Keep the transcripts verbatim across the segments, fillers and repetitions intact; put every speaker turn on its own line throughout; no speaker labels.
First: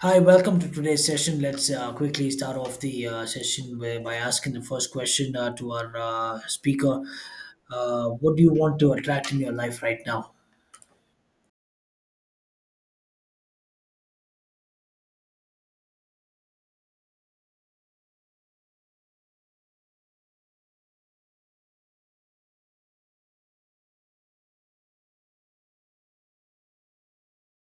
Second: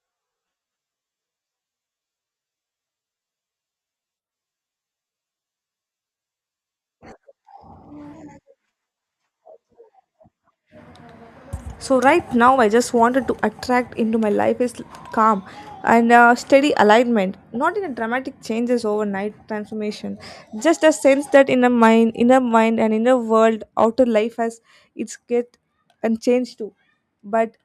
Hi, welcome to today's session. Let's uh, quickly start off the uh, session by, by asking the first question uh, to our uh, speaker. Uh, what do you want to attract in your life right now?
So right now I just wanted to attract into my life is calm and uh, steady alignment, not in a dramatic changes, overnight transformation, just a sense that in a mind, inner mind and inner world, outer life has its get and change too. But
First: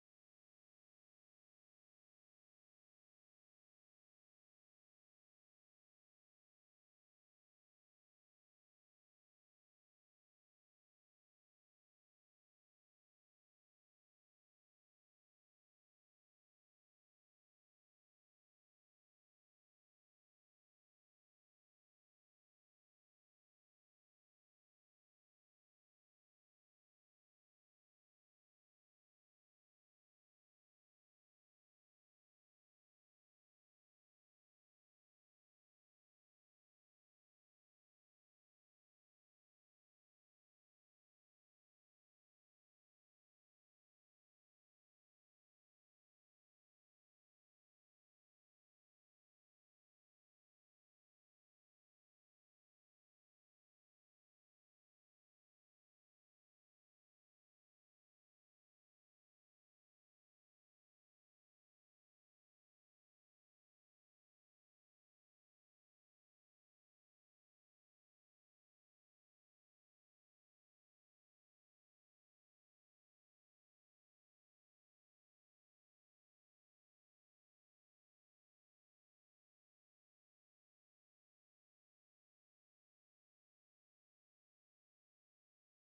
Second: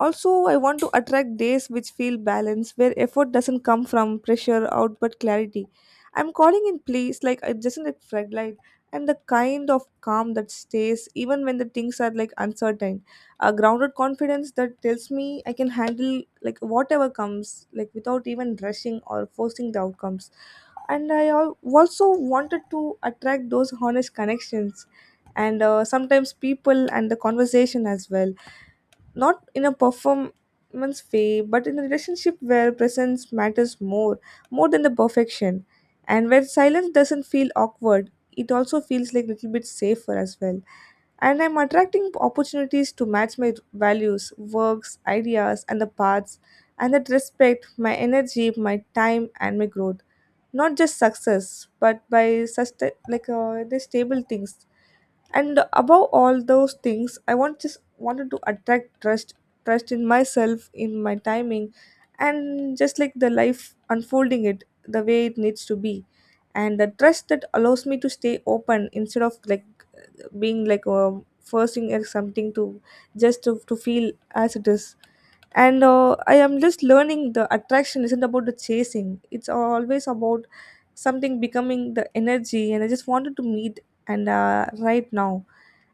also, I want to attract days which feel balanced, where effort doesn't come from pressure out but clarity. I'm calling in place like it doesn't like red light, and the kind of calm that stays even when the things are like uncertain. A grounded confidence that tells me I can handle like whatever comes, like without even rushing or forcing the outcomes. And I al- also wanted to attract those honest connections, and uh, sometimes people and the conversation as well, not in a performance way but in a relationship where presence matters more more than the perfection, and where silence doesn't feel awkward, it also feels like a little bit safer as well. And I'm attracting opportunities to match my values, works, ideas and the paths, and that respect my energy, my time and my growth, not just success but by sustain like uh, the stable things. And above all those things, I want just wanted to attract trust. Trust in myself, in my timing, and just like the life unfolding it the way it needs to be, and the trust that allows me to stay open instead of like being like um, forcing at something to just to, to feel as it is. And uh, I am just learning the attraction isn't about the chasing, it's always about something becoming the energy and I just wanted to meet. And uh, right now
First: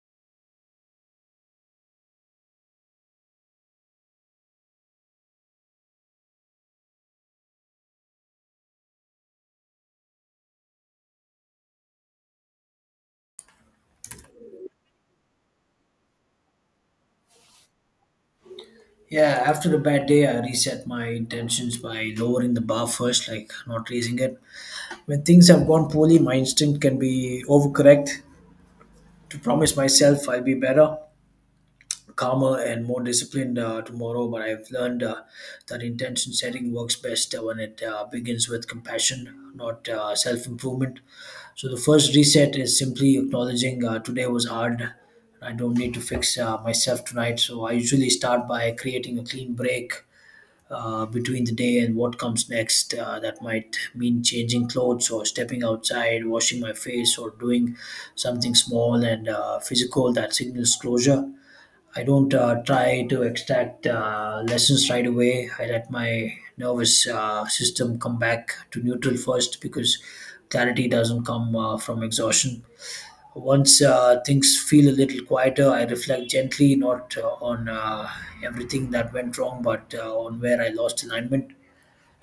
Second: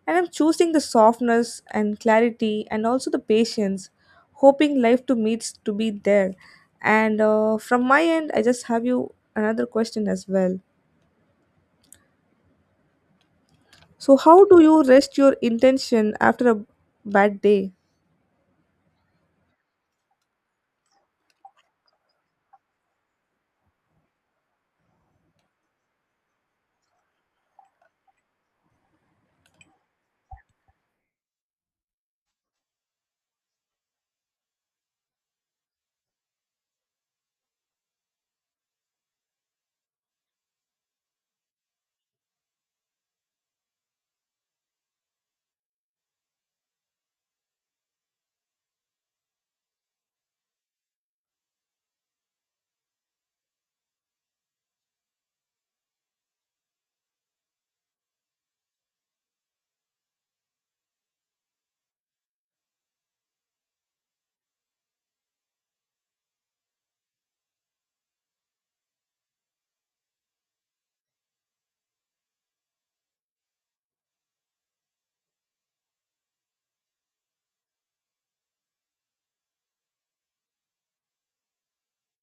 and I'm choosing the softness and clarity and also the patience, hoping life to meets to be there. And uh, from my end, I just have you another question as well. So, how do you rest your intention after a bad day?
Yeah, after a bad day, I reset my intentions by lowering the bar first, like not raising it. When things have gone poorly, my instinct can be overcorrect to promise myself I'll be better. Calmer and more disciplined uh, tomorrow, but I've learned uh, that intention setting works best uh, when it uh, begins with compassion, not uh, self improvement. So the first reset is simply acknowledging uh, today was hard. I don't need to fix uh, myself tonight. So I usually start by creating a clean break uh, between the day and what comes next. Uh, that might mean changing clothes or stepping outside, washing my face, or doing something small and uh, physical that signals closure. I don't uh, try to extract uh, lessons right away. I let my nervous uh, system come back to neutral first, because clarity doesn't come uh, from exhaustion. Once uh, things feel a little quieter, I reflect gently, not uh, on uh, everything that went wrong, but uh, on where I lost alignment.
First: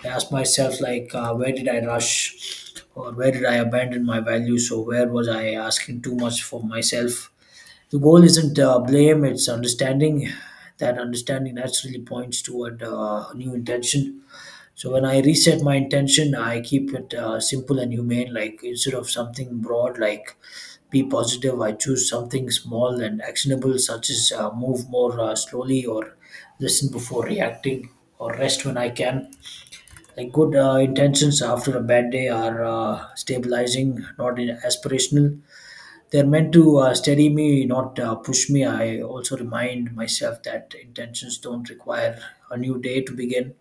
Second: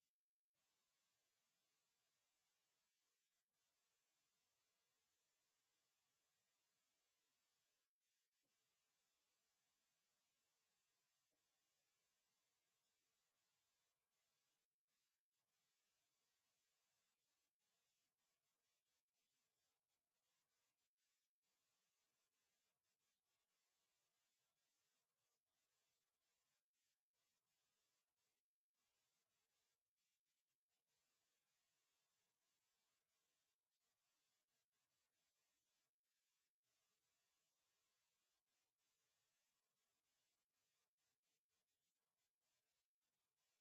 I ask myself, like, uh, where did I rush, or where did I abandon my values, or where was I asking too much for myself? The goal isn't uh, blame, it's understanding. That understanding naturally points toward uh, a new intention. So when I reset my intention, I keep it uh, simple and humane. Like instead of something broad, like be positive, I choose something small and actionable, such as uh, move more uh, slowly, or listen before reacting, or rest when I can. Like good uh, intentions after a bad day are uh, stabilizing, not in- aspirational. They're meant to uh, steady me, not uh, push me. I also remind myself that intentions don't require a new day to begin.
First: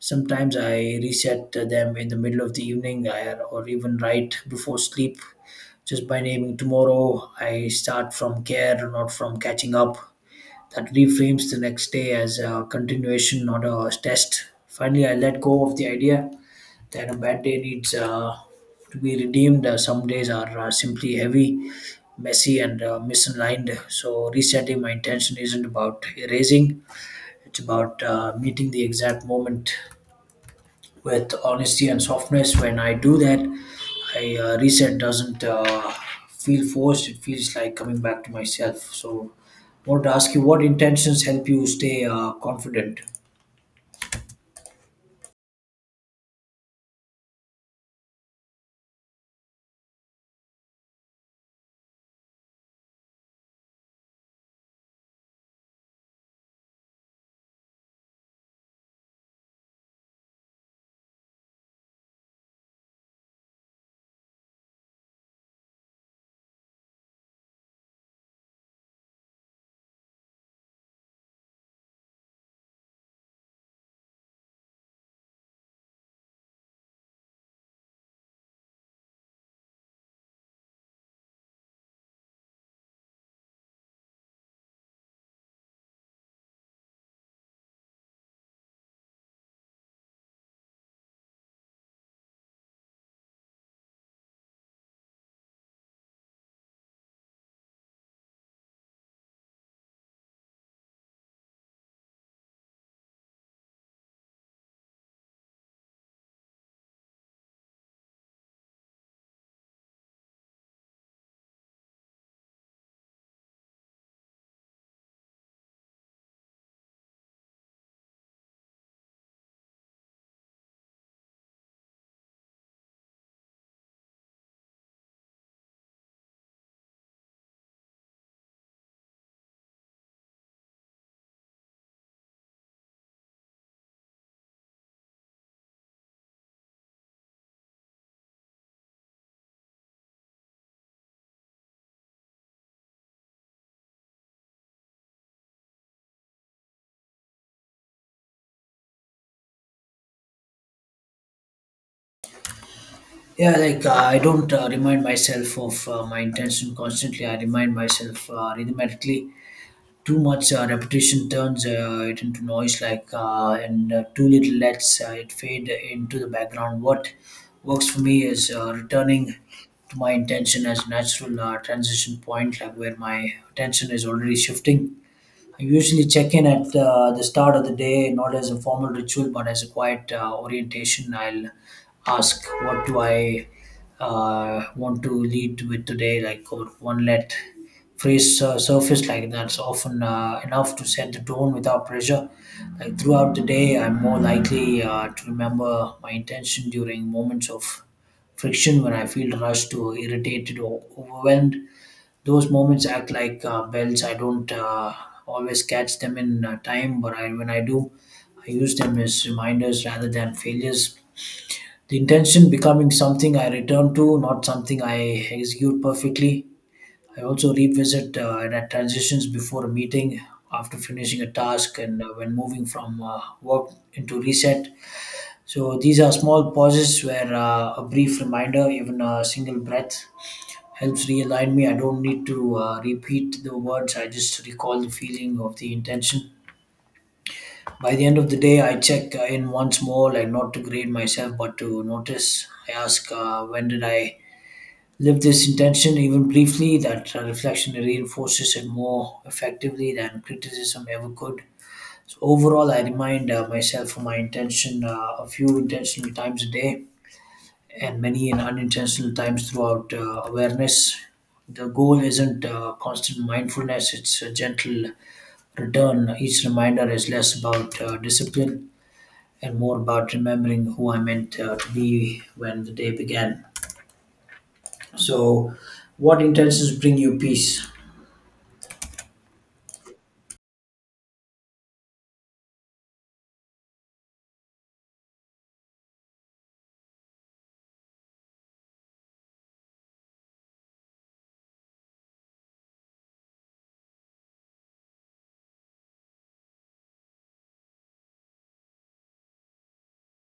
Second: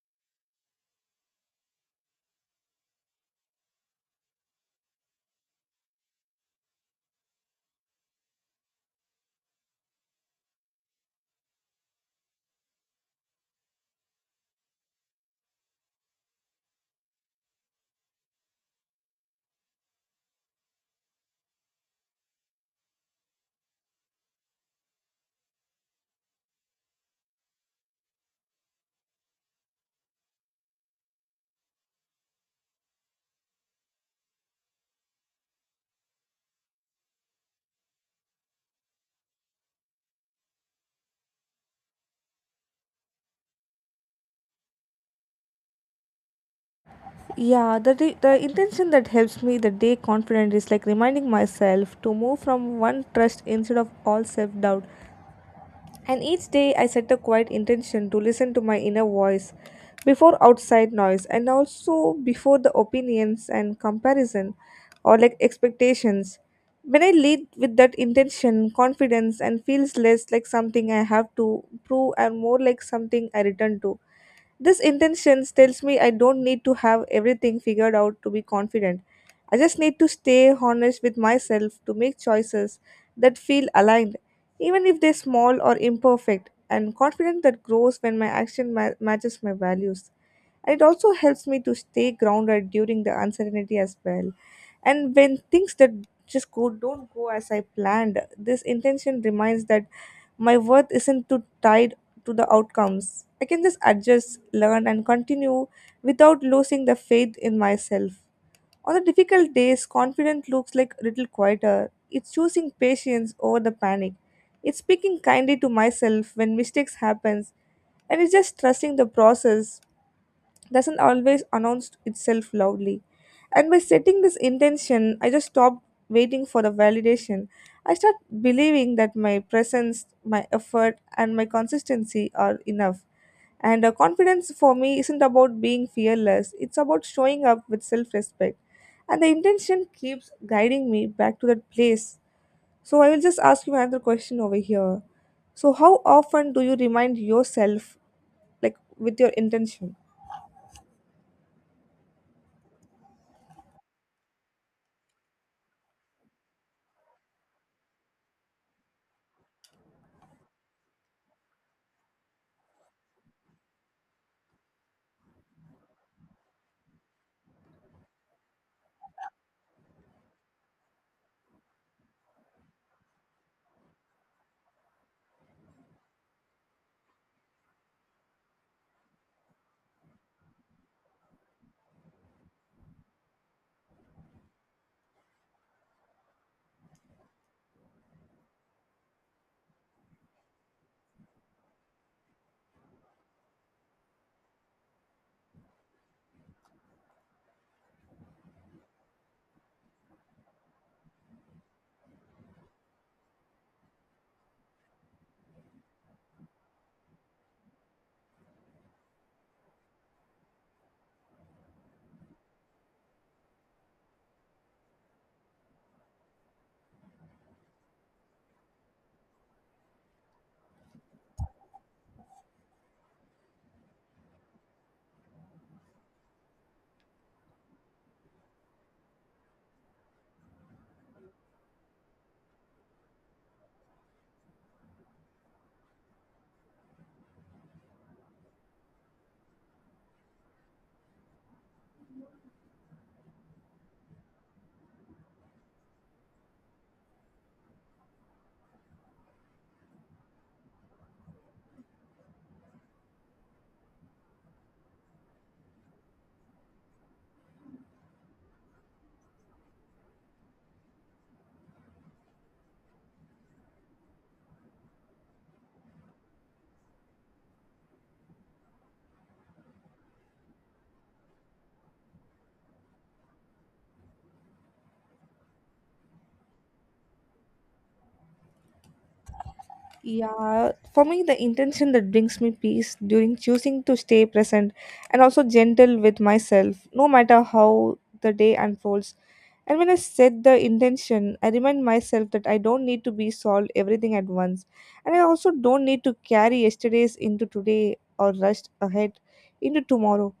Sometimes I reset them in the middle of the evening, I- or even right before sleep. Just by naming tomorrow, I start from care, not from catching up. That reframes the next day as a continuation, not a test. Finally, I let go of the idea that a bad day needs uh, to be redeemed. Uh, some days are uh, simply heavy, messy, and uh, misaligned. So resetting my intention isn't about erasing; it's about uh, meeting the exact moment with honesty and softness. When I do that, I uh, reset doesn't uh, feel forced. It feels like coming back to myself. So, I want to ask you, what intentions help you stay uh, confident?
Yeah, the, day, the intention that helps me the day confident is like reminding myself to move from one trust instead of all self doubt. And each day I set a quiet intention to listen to my inner voice before outside noise and also before the opinions and comparison or like expectations. When I lead with that intention, confidence and feels less like something I have to prove and more like something I return to. This intentions tells me I don't need to have everything figured out to be confident. I just need to stay honest with myself to make choices that feel aligned, even if they're small or imperfect, and confident that grows when my action ma- matches my values, and it also helps me to stay grounded during the uncertainty as well. And when things that just go don't go as I planned, this intention reminds that my worth isn't too tied to the outcomes. I can just adjust, learn and continue without losing the faith in myself. On the difficult days, confidence looks like a little quieter. It's choosing patience over the panic. It's speaking kindly to myself when mistakes happens, and it's just trusting the process doesn't always announce itself loudly. And by setting this intention, I just stopped waiting for the validation. I start believing that my presence, my effort, and my consistency are enough. And uh, confidence for me isn't about being fearless, it's about showing up with self respect. And the intention keeps guiding me back to that place. So I will just ask you another question over here. So, how often do you remind yourself, like with your intention?
Yeah, like uh, I don't uh, remind myself of uh, my intention constantly. I remind myself uh, rhythmically. Too much uh, repetition turns uh, it into noise, like uh, and uh, too little lets uh, it fade into the background. What works for me is uh, returning to my intention as a natural uh, transition point, like where my attention is already shifting. I usually check in at uh, the start of the day, not as a formal ritual, but as a quiet uh, orientation. I'll ask, what do I uh, want to lead with today? Like, or one let phrase uh, surface, like that's often uh, enough to set the tone without pressure. Like throughout the day, I'm more likely uh, to remember my intention during moments of friction, when I feel rushed or irritated or overwhelmed. Those moments act like uh, bells. I don't uh, always catch them in uh, time, but I, when I do, I use them as reminders rather than failures. The intention becoming something I return to, not something I execute perfectly. I also revisit uh, and at transitions, before a meeting, after finishing a task, and uh, when moving from uh, work into reset. So these are small pauses where uh, a brief reminder, even a single breath, helps realign me. I don't need to uh, repeat the words, I just recall the feeling of the intention. By the end of the day, I check uh, in once more, like not to grade myself, but to notice. I ask, uh, when did I live this intention, even briefly? That uh, reflection reinforces it more effectively than criticism ever could. So, overall, I remind uh, myself of my intention uh, a few intentional times a day, and many in unintentional times throughout uh, awareness. The goal isn't uh, constant mindfulness, it's a gentle return. Each reminder is less about uh, discipline and more about remembering who I meant uh, to be when the day began. So, what intentions bring you peace?
Yeah, for me, the intention that brings me peace during choosing to stay present and also gentle with myself, no matter how the day unfolds. And when I set the intention, I remind myself that I don't need to be solved everything at once. And I also don't need to carry yesterday's into today or rush ahead into tomorrow.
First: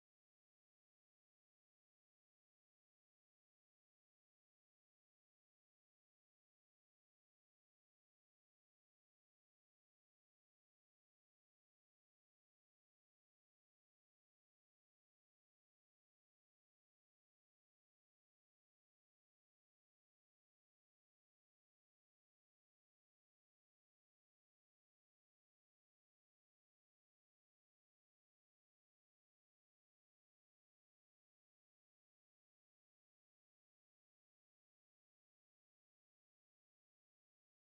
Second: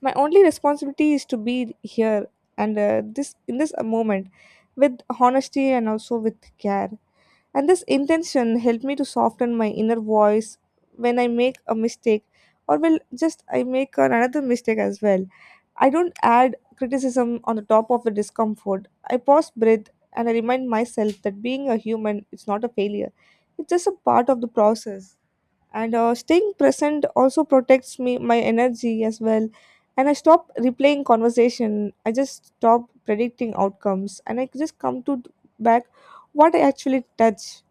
My only responsibility is to be here and uh, this in this moment with honesty and also with care, and this intention helped me to soften my inner voice when I make a mistake or will just I make another mistake as well. I don't add criticism on the top of the discomfort. I pause, breathe, and I remind myself that being a human is not a failure. It's just a part of the process. And uh, staying present also protects me my energy as well. And I stop replaying conversation. I just stop predicting outcomes, and I just come to back what I actually touch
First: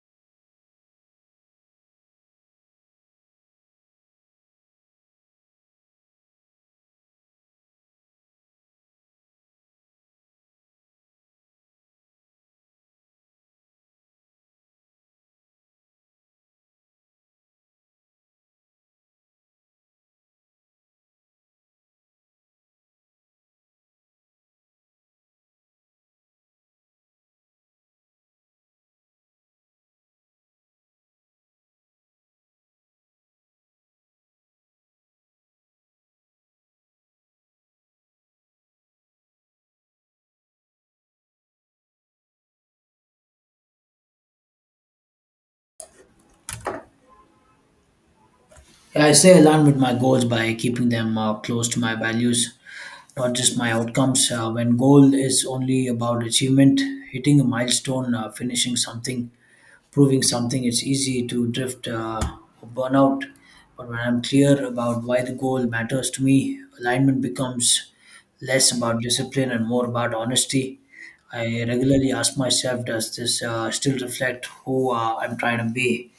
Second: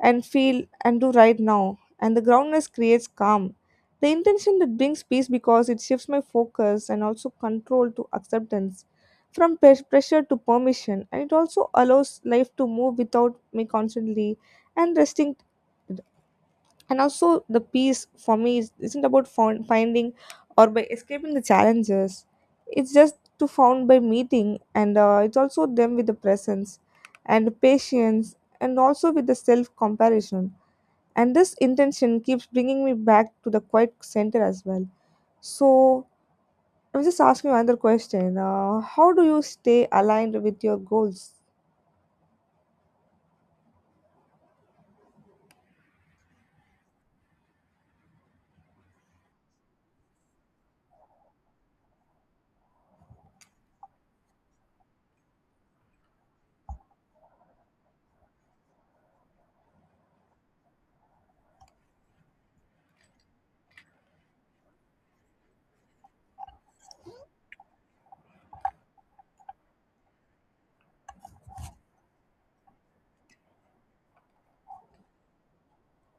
and feel and do right now. And the groundness creates calm. The intention that brings peace because it shifts my focus and also control to acceptance, from pres- pressure to permission, and it also allows life to move without me constantly and resting. And also, the peace for me is, isn't about found, finding or by escaping the challenges. It's just to found by meeting, and uh, it's also them with the presence and patience, and also with the self comparison, and this intention keeps bringing me back to the quiet center as well. So I'm just asking you another question. Uh, how do you stay aligned with your goals?
Yeah, I stay aligned with my goals by keeping them uh, close to my values, not just my outcomes. Uh, when goal is only about achievement, hitting a milestone, uh, finishing something, proving something, it's easy to drift uh, or burn out. But when I'm clear about why the goal matters to me, alignment becomes less about discipline and more about honesty. I regularly ask myself, does this uh, still reflect who uh, I'm trying to be?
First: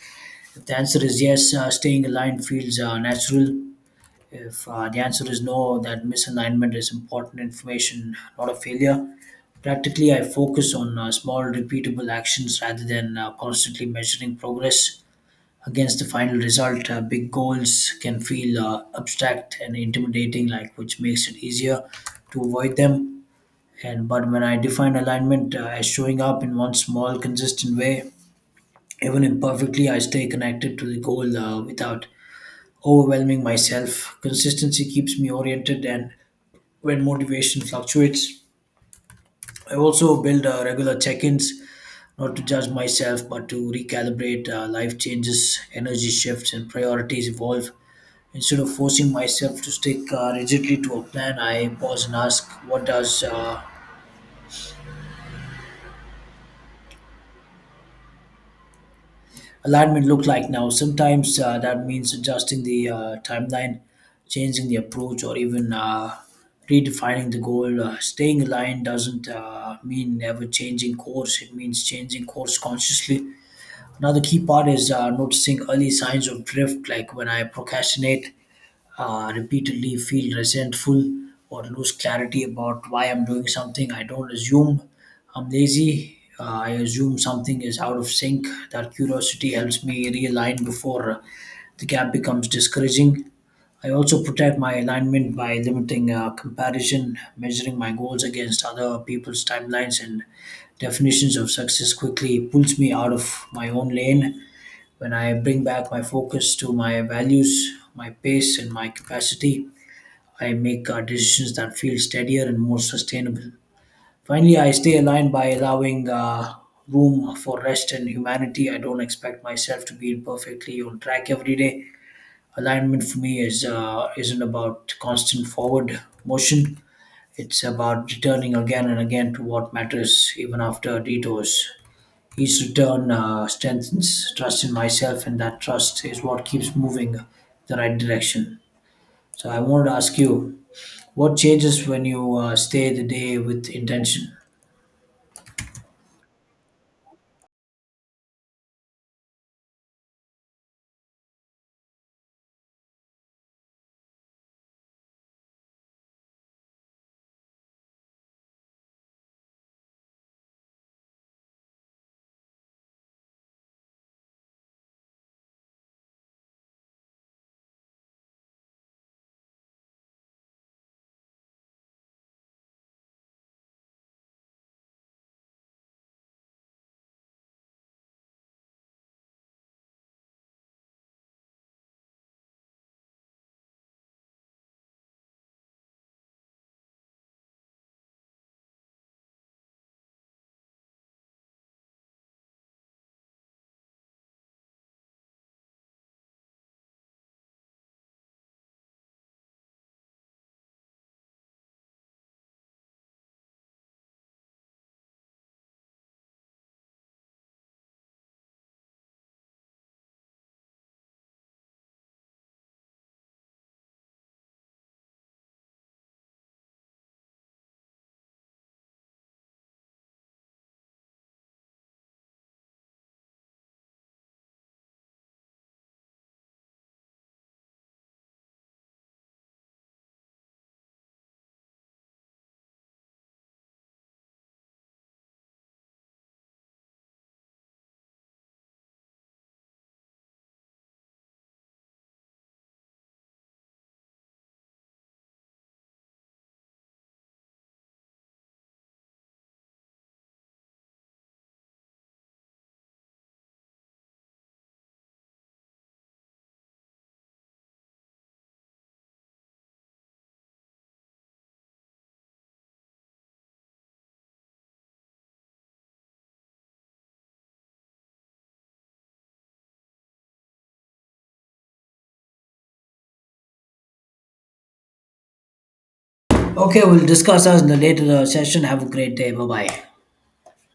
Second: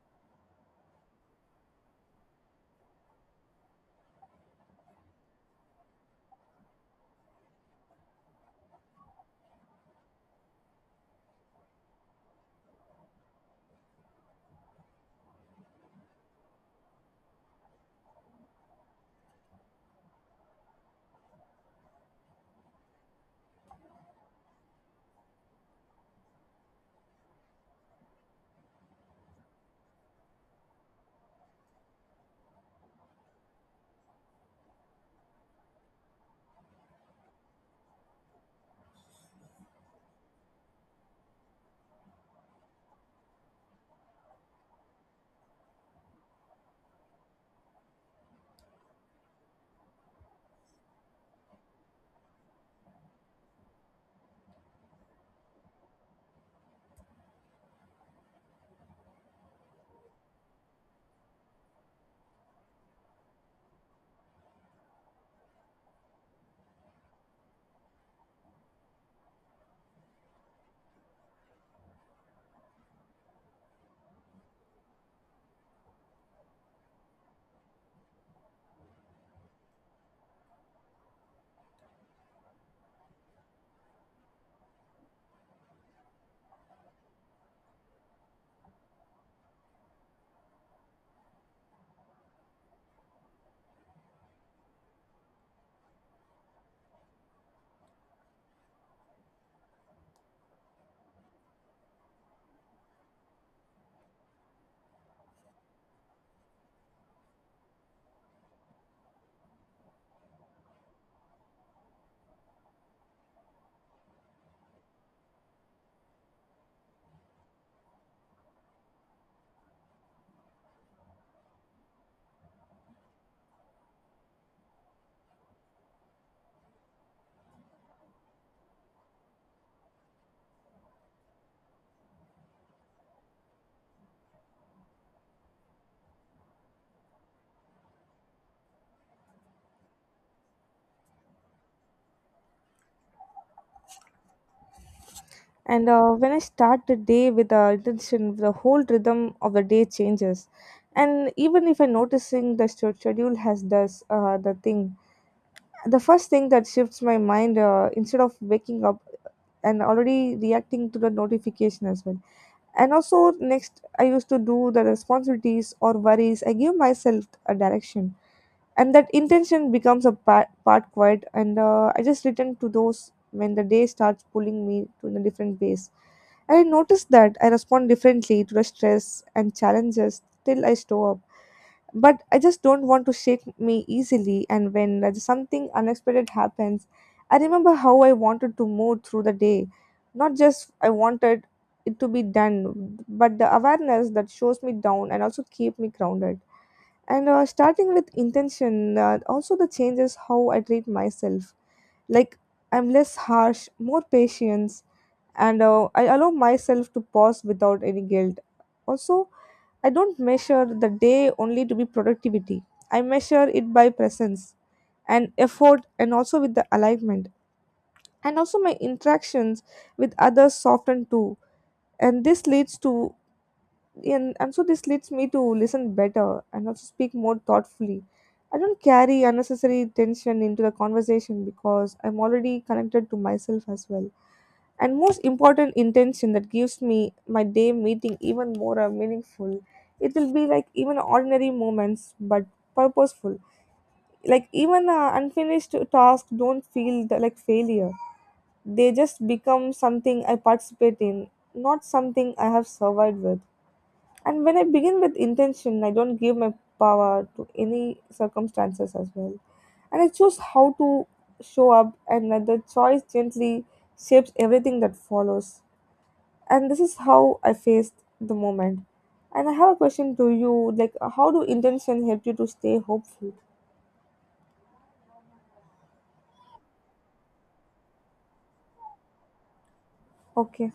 If the answer is yes, uh, staying aligned feels uh, natural. If uh, the answer is no, that misalignment is important information, not a failure. Practically, I focus on uh, small, repeatable actions rather than uh, constantly measuring progress against the final result. Uh, big goals can feel uh, abstract and intimidating, like which makes it easier to avoid them. And but when I define alignment uh, as showing up in one small, consistent way, even imperfectly, I stay connected to the goal uh, without overwhelming myself. Consistency keeps me oriented, and when motivation fluctuates, I also build uh, regular check ins, not to judge myself, but to recalibrate. Uh, life changes, energy shifts, and priorities evolve. Instead of forcing myself to stick uh, rigidly to a plan, I pause and ask, what does uh, alignment look like now? Sometimes uh, that means adjusting the uh, timeline, changing the approach, or even uh, redefining the goal. Uh, staying aligned doesn't uh, mean never changing course, it means changing course consciously. Another key part is uh, noticing early signs of drift, like when I procrastinate, uh, repeatedly feel resentful, or lose clarity about why I'm doing something. I don't assume I'm lazy. Uh, I assume something is out of sync. That curiosity helps me realign before uh, the gap becomes discouraging. I also protect my alignment by limiting uh, comparison. Measuring my goals against other people's timelines and definitions of success quickly pulls me out of my own lane. When I bring back my focus to my values, my pace, and my capacity, I make uh, decisions that feel steadier and more sustainable. Finally, I stay aligned by allowing uh, room for rest and humanity. I don't expect myself to be perfectly on track every day. Alignment for me is uh, isn't about constant forward motion, it's about returning again and again to what matters, even after detours. Each return uh, strengthens trust in myself, and that trust is what keeps moving the right direction. So, I wanted to ask you, what changes when you uh, stay the day with intention?
And uh, when I start the day with the intention, the whole rhythm of the day changes. And even if I'm noticing the stu- schedule has this uh, the thing, the first thing that shifts my mind uh, instead of waking up and already reacting to the notification as well. And also, next, I used to do the responsibilities or worries. I give myself a direction, and that intention becomes a part, part quiet. And uh, I just return to those when the day starts pulling me to the different ways. I noticed that I respond differently to the stress and challenges till I store up, but I just don't want to shake me easily. And when there's something unexpected happens, I remember how I wanted to move through the day. Not just I wanted it to be done, but the awareness that shows me down and also keep me grounded. And uh, starting with intention, uh, also the changes how I treat myself. Like I'm less harsh, more patience, and uh, I allow myself to pause without any guilt. Also, I don't measure the day only to be productivity. I measure it by presence and effort and also with the alignment. And also my interactions with others soften too. And this leads to and, and so this leads me to listen better and also speak more thoughtfully. I don't carry unnecessary tension into the conversation because I'm already connected to myself as well, and most important intention that gives me my day meeting even more uh, meaningful, it will be like even ordinary moments but purposeful, like even uh, unfinished tasks don't feel the, like failure, they just become something I participate in, not something I have survived with. And when I begin with intention, I don't give my power to any circumstances as well, and I choose how to show up, and that the choice gently shapes everything that follows, and this is how I faced the moment. And I have a question to you like, how do intention help you to stay hopeful?
Okay, we'll discuss us in the later uh, session. Have a great day. Bye bye.
Okay.